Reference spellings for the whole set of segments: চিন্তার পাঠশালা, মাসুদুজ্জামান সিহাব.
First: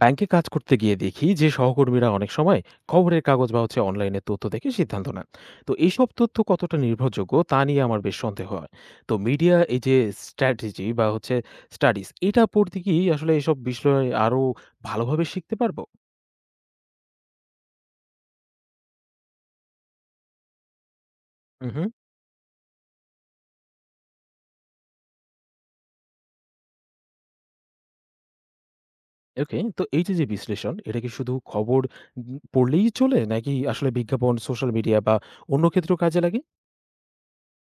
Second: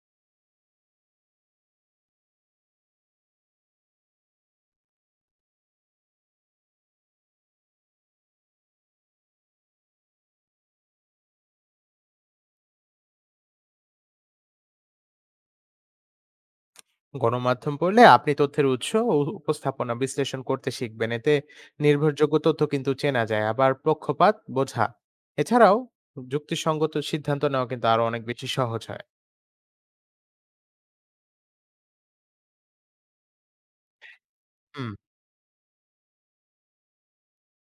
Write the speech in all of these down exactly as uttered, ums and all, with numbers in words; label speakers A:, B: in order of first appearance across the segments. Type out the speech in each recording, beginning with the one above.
A: ব্যাংকে কাজ করতে গিয়ে দেখি যে সহকর্মীরা অনেক সময় খবরের কাগজ বা হচ্ছে অনলাইনে তথ্য দেখে সিদ্ধান্ত নেন। তো এইসব তথ্য কতটা নির্ভরযোগ্য তা নিয়ে আমার বেশ সন্দেহ হয়। তো মিডিয়া এই যে স্ট্র্যাটেজি বা হচ্ছে স্টাডিজ, এটা পড়তে কি আসলে এসব বিষয়ে আরো ভালোভাবে শিখতে পারবো?
B: গণমাধ্যম পড়লে আপনি তথ্যের উৎস ও উপস্থাপনা বিশ্লেষণ করতে শিখবেন। এতে
A: হুম।
B: নির্ভরযোগ্য তথ্য কিন্তু চেনা যায়, আবার পক্ষপাত বোঝা এছাড়াও যুক্তিসঙ্গত সিদ্ধান্ত নেওয়া কিন্তু আরো অনেক বেশি সহজ হয়।
A: ওকে, তো এই যে যে বিশ্লেষণ, এটা কি শুধু খবর উম, পড়লেই চলে, নাকি আসলে বিজ্ঞাপন, সোশ্যাল
B: হুম।
A: মিডিয়া বা অন্য ক্ষেত্রেও কাজে লাগে?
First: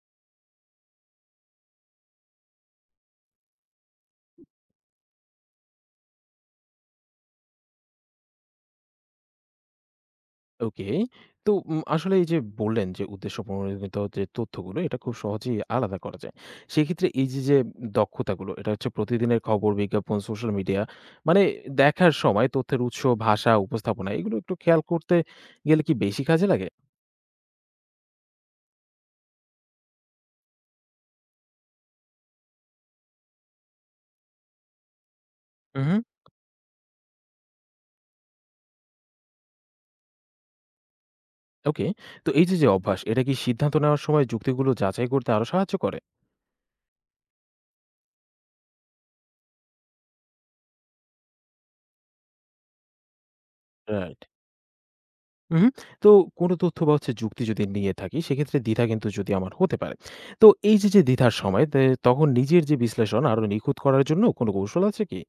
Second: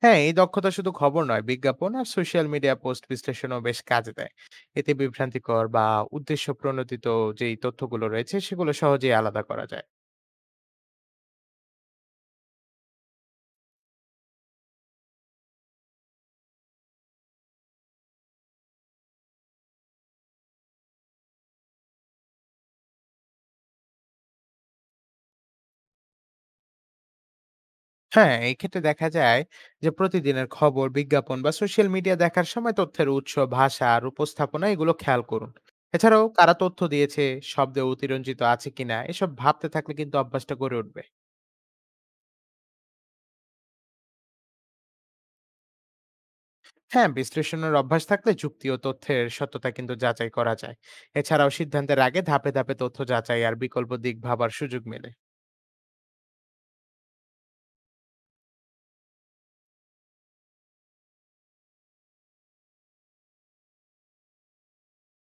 B: হ্যাঁ, এই দক্ষতা শুধু খবর নয়, বিজ্ঞাপন আর সোশ্যাল মিডিয়া পোস্ট বিশ্লেষণও বেশ কাজে দেয়। এতে বিভ্রান্তিকর বা উদ্দেশ্য প্রণোদিত যেই তথ্যগুলো রয়েছে সেগুলো সহজেই আলাদা করা যায়।
A: ওকে। তো উম আসলে এই যে বললেন যে উদ্দেশ্য প্রণোদিত যে তথ্যগুলো, এটা খুব সহজেই আলাদা করা যায়। সেক্ষেত্রে এই যে, যে দক্ষতাগুলো, এটা হচ্ছে প্রতিদিনের খবর, বিজ্ঞাপন, সোশ্যাল মিডিয়া মানে দেখার সময় তথ্যের উৎস, ভাষা, উপস্থাপনা এগুলো একটু খেয়াল করতে গেলে কি বেশি কাজে লাগে?
B: হ্যাঁ, এক্ষেত্রে দেখা যায় যে প্রতিদিনের খবর, বিজ্ঞাপন বা সোশ্যাল মিডিয়া দেখার সময় তথ্যের উৎস, ভাষা আর উপস্থাপনা এগুলো খেয়াল করুন।
A: উহু।
B: এছাড়াও কারা তথ্য দিয়েছে, শব্দে অতিরঞ্জিত আছে কিনা এসব ভাবতে থাকলে কিন্তু অভ্যাসটা গড়ে উঠবে।
A: ওকে। তো এই যে, যে অভ্যাস, এটা কি সিদ্ধান্ত নেওয়ার সময় যুক্তিগুলো যাচাই করতে আরো সাহায্য করে?
B: হ্যাঁ, বিশ্লেষণের অভ্যাস থাকলে যুক্তি ও তথ্যের সত্যতা কিন্তু যাচাই করা যায়। এছাড়াও সিদ্ধান্তের আগে ধাপে ধাপে তথ্য যাচাই আর বিকল্প দিক
A: রাইট।
B: ভাবার সুযোগ মেলে।
A: উহু। তো কোনো তথ্য বা হচ্ছে যুক্তি যদি নিয়ে থাকি, সেক্ষেত্রে দ্বিধা কিন্তু যদি আমার হতে পারে। তো এই যে, যে দ্বিধার সময় তে তখন নিজের যে বিশ্লেষণ আরো নিখুঁত করার জন্য কোনো কৌশল আছে কি?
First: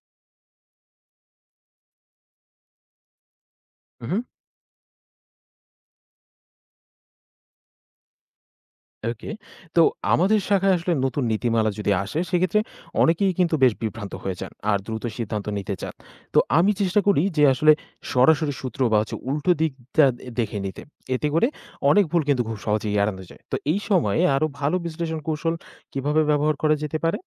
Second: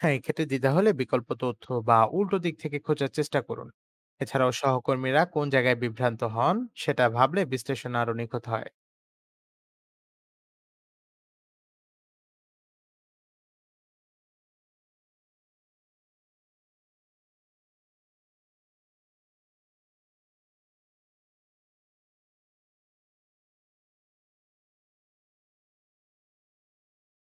B: হ্যাঁ, এক্ষেত্রে দ্বিধা হলে বিকল্প তথ্য বা উল্টো দিক থেকে খোঁজার চেষ্টা করুন।
A: উহু।
B: এছাড়াও সহকর্মীরা কোন জায়গায় বিভ্রান্ত হন সেটা ভাবলে বিশ্লেষণ আরো নিখুঁত হয়।
A: ওকে। তো আমাদের শাখায় আসলে নতুন নীতিমালা যদি আসে, সেক্ষেত্রে অনেকেই কিন্তু বেশ বিভ্রান্ত হয়ে যান। আর দ্রুত সিদ্ধান্ত নিতে চান। তো আমি চেষ্টা করি যে আসলে সরাসরি সূত্র বা হচ্ছে উল্টো দিকটা দে দেখে নিতে। এতে করে অনেক ভুল কিন্তু খুব সহজেই এড়ানো যায়। তো এই সময়ে আরো ভালো বিশ্লেষণ কৌশল কিভাবে ব্যবহার করা যেতে পারে?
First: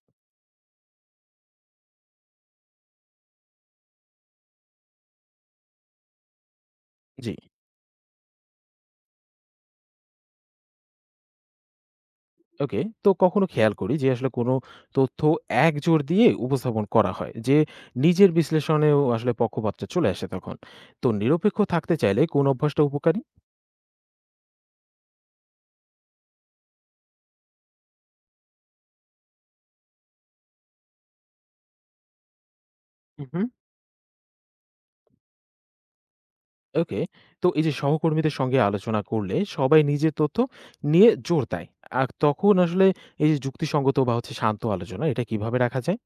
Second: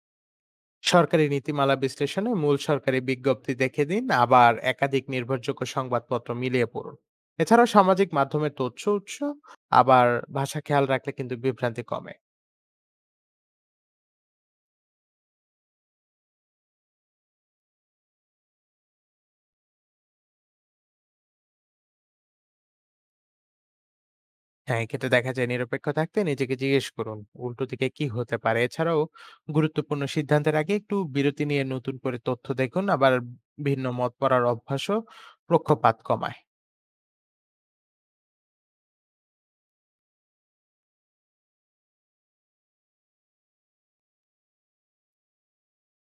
B: সরকারি নীতিমালা বিশ্লেষণে মূল সরকারি বিজ্ঞপ্তি দেখে দিন, আবার একাধিক নির্ভরযোগ্য সংবাদপত্র মিলিয়ে পড়ুন।
A: জি।
B: এছাড়াও সামাজিক মাধ্যমের তথ্য উৎস আবার ভাষা খেয়াল রাখলে কিন্তু বিভ্রান্তি কমে।
A: ওকে। তো কখনো খেয়াল করি যে আসলে কোনো তথ্য একজোর দিয়ে উপস্থাপন করা হয়, যে নিজের বিশ্লেষণেও আসলে পক্ষপাতটা চলে আসে তখন। তো নিরপেক্ষ থাকতে চাইলে কোন অভ্যাসটা উপকারী?
B: হ্যাঁ, এক্ষেত্রে দেখা যায় নিরপেক্ষ থাকতে নিজেকে জিজ্ঞেস করুন উল্টো দিকে কি হতে পারে। এছাড়াও গুরুত্বপূর্ণ সিদ্ধান্তের আগে একটু বিরতি নিয়ে নতুন করে তথ্য দেখুন, আবার
A: উম হুম।
B: ভিন্ন মত পড়ার অভ্যাসও পক্ষপাত কমায়।
A: ওকে। তো এই যে সহকর্মীদের সঙ্গে আলোচনা করলে সবাই নিজের তথ্য নিয়ে জোর দেয়। আর তখন আসলে এই যে যুক্তিসঙ্গত বা হচ্ছে শান্ত আলোচনা, এটা কিভাবে রাখা যায়?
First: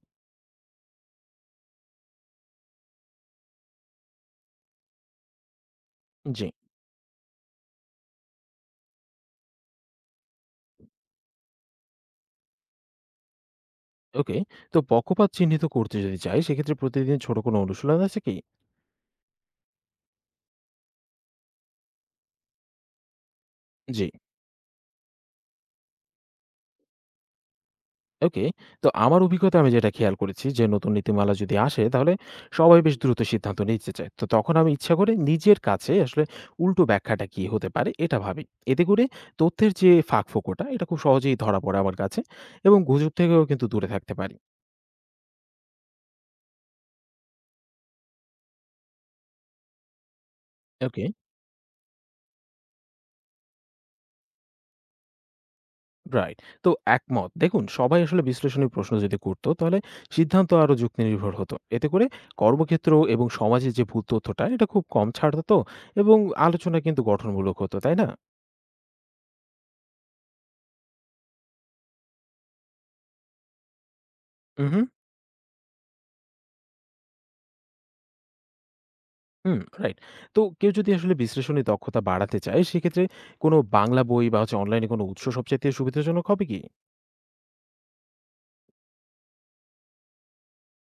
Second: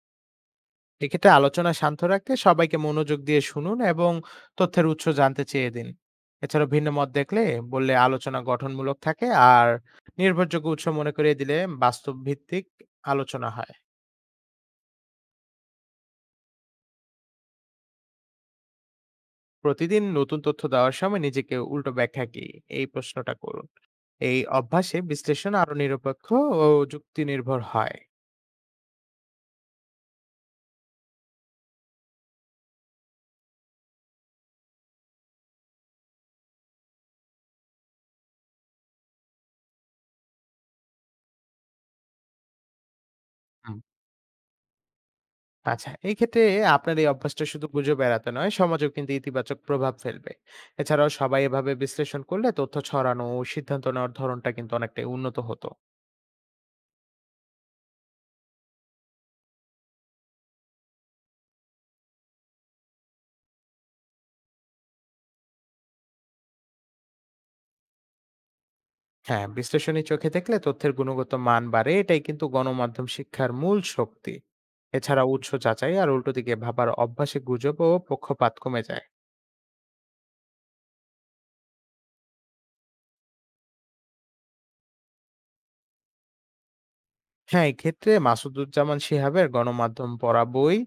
B: এক্ষেত্রে আলোচনা শান্ত রাখতে সবাইকে মনোযোগ দিয়ে শুনুন এবং তথ্যের উৎস জানতে চেয়ে দিন।
A: জি।
B: এছাড়াও ভিন্ন মত দেখলে বললে আলোচনা গঠনমূলক থাকে, আর নির্ভরযোগ্য উৎস মনে করিয়ে দিলে বাস্তব ভিত্তিক আলোচনা হয়।
A: ওকে। তো পক্ষপাত চিহ্নিত করতে যদি চাই, সেক্ষেত্রে প্রতিদিন ছোট কোনো অনুশীলন আছে কি?
B: প্রতিদিন নতুন তথ্য দেওয়ার সময় নিজেকে উল্টো ব্যাখ্যা কি, এই প্রশ্নটা করুন।
A: জি।
B: এই অভ্যাসে বিশ্লেষণ আরো নিরপেক্ষ ও যুক্তি নির্ভর হয়।
A: ওকে। তো আমার অভিজ্ঞতায় আমি যেটা খেয়াল করেছি যে নতুন নীতিমালা যদি আসে, তাহলে সবাই বেশ দ্রুত সিদ্ধান্ত নিতে চায়। তো তখন আমি ইচ্ছা করে নিজের কাছে আসলে উল্টো ব্যাখ্যাটা কি হতে পারে এটা ভাবি। এতে করে তথ্যের যে ফাঁকফোকরটা, এটা খুব সহজেই ধরা পড়ে আমার কাছে, এবং গুজব থেকেও কিন্তু
B: হুম,
A: দূরে থাকতে পারি।
B: আচ্ছা, এই ক্ষেত্রে আপনার এই অভ্যাসটা শুধু গুজব এড়াতে নয়, সমাজেও কিন্তু ইতিবাচক প্রভাব ফেলবে।
A: ওকে,
B: এছাড়াও সবাই এভাবে বিশ্লেষণ করলে তথ্য ছড়ানো ও সিদ্ধান্ত নেওয়ার ধরনটা কিন্তু অনেকটাই উন্নত হতো।
A: রাইট। তো একমত। দেখুন, সবাই আসলে বিশ্লেষণী প্রশ্ন যদি করত, তাহলে সিদ্ধান্ত আরো যুক্তিনির্ভর হতো। এতে করে কর্মক্ষেত্র এবং সমাজে যে ভুল তথ্যটা, এটা খুব কম ছাড়তো, এবং আলোচনা কিন্তু গঠনমূলক হতো। তাই না?
B: হ্যাঁ, বিশ্লেষণী চোখে দেখলে তথ্যের গুণগত মান বাড়ে, এটাই কিন্তু গণমাধ্যম শিক্ষার মূল শক্তি।
A: উহু।
B: এছাড়া উৎস যাচাই আর উল্টো দিকে ভাবার অভ্যাসে গুজব ও পক্ষপাত কমে যায়।
A: হুম, রাইট। তো কেউ যদি আসলে বিশ্লেষণী দক্ষতা বাড়াতে চায়, সেক্ষেত্রে কোনো বাংলা বই বা হচ্ছে অনলাইনে কোনো উৎস সবচাইতে সুবিধাজনক হবে কি?
B: হ্যাঁ, এক্ষেত্রে মাসুদুজ্জামান সিহাবের গণমাধ্যম পড়া বই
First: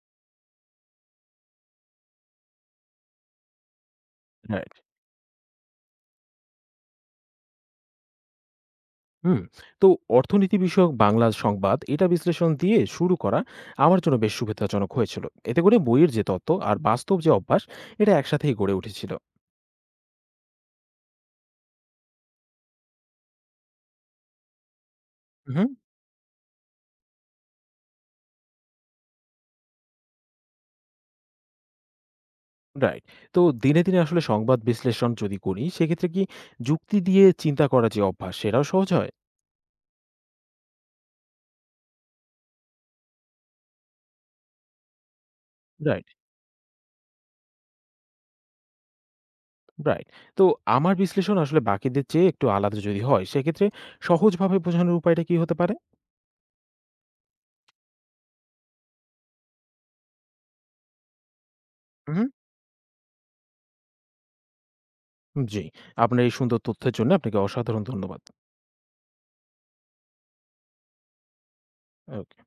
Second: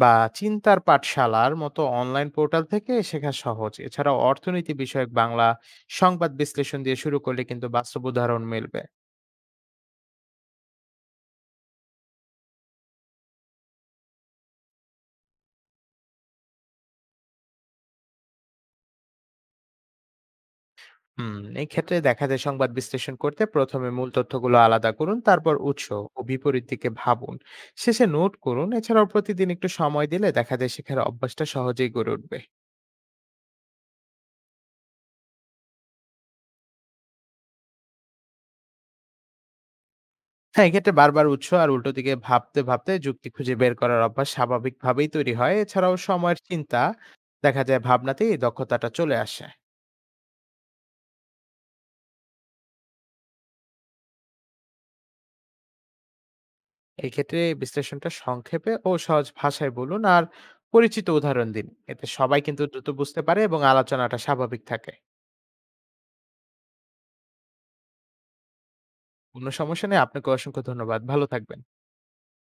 B: বা চিন্তার পাঠশালার মতো অনলাইন পোর্টাল থেকে শেখা সহজ। এছাড়াও অর্থনীতি
A: রাইট।
B: বিষয়ক বাংলা সংবাদ বিশ্লেষণ দিয়ে শুরু করলে কিন্তু বাস্তব উদাহরণ মিলবে।
A: হুম। তো অর্থনীতি বিষয়ক বাংলা সংবাদ, এটা বিশ্লেষণ দিয়ে শুরু করা আমার জন্য বেশ সুবিধাজনক হয়েছিল। এতে করে বইয়ের যে তত্ত্ব আর বাস্তব যে অভ্যাস, এটা একসাথেই গড়ে উঠেছিল।
B: হুম, এই ক্ষেত্রে দেখা যায় সংবাদ বিশ্লেষণ করতে প্রথমে মূল তথ্যগুলো আলাদা করুন, তারপর
A: উহুম।
B: উৎস ও বিপরীত দিকে ভাবুন। শেষে নোট করুন। এছাড়াও প্রতিদিন একটু সময় দিলে দেখা যায় শেখার অভ্যাসটা সহজেই গড়ে উঠবে।
A: রাইট। তো দিনে, দিনে আসলে সংবাদ বিশ্লেষণ যদি করি, সেক্ষেত্রে কি যুক্তি দিয়ে চিন্তা করার যে অভ্যাস, সেটাও সহজ হয়?
B: হ্যাঁ, এক্ষেত্রে বারবার উৎস আর উল্টো দিকে ভাবতে ভাবতে যুক্তি খুঁজে বের করার অভ্যাস স্বাভাবিকভাবেই তৈরি হয়। এছাড়াও
A: রাইট।
B: সময়ের চিন্তা দেখা যায় ভাবনাতেই এই দক্ষতাটা চলে আসে।
A: রাইট। তো আমার বিশ্লেষণ আসলে বাকিদের চেয়ে একটু আলাদা যদি হয়, সেক্ষেত্রে সহজভাবে বোঝানোর উপায়টা কি হতে পারে?
B: এক্ষেত্রে বিশ্লেষণটা সংক্ষেপে ও সহজ ভাষায় বলুন, আর পরিচিত উদাহরণ দিন। এতে
A: হুম।
B: সবাই কিন্তু দ্রুত বুঝতে পারে এবং আলোচনাটা স্বাভাবিক থাকে।
A: জি। আপনার এই সুন্দর তথ্যের জন্য আপনাকে অসাধারণ ধন্যবাদ।
B: কোনো সমস্যা নেই। আপনাকে অসংখ্য ধন্যবাদ। ভালো থাকবেন।
A: আ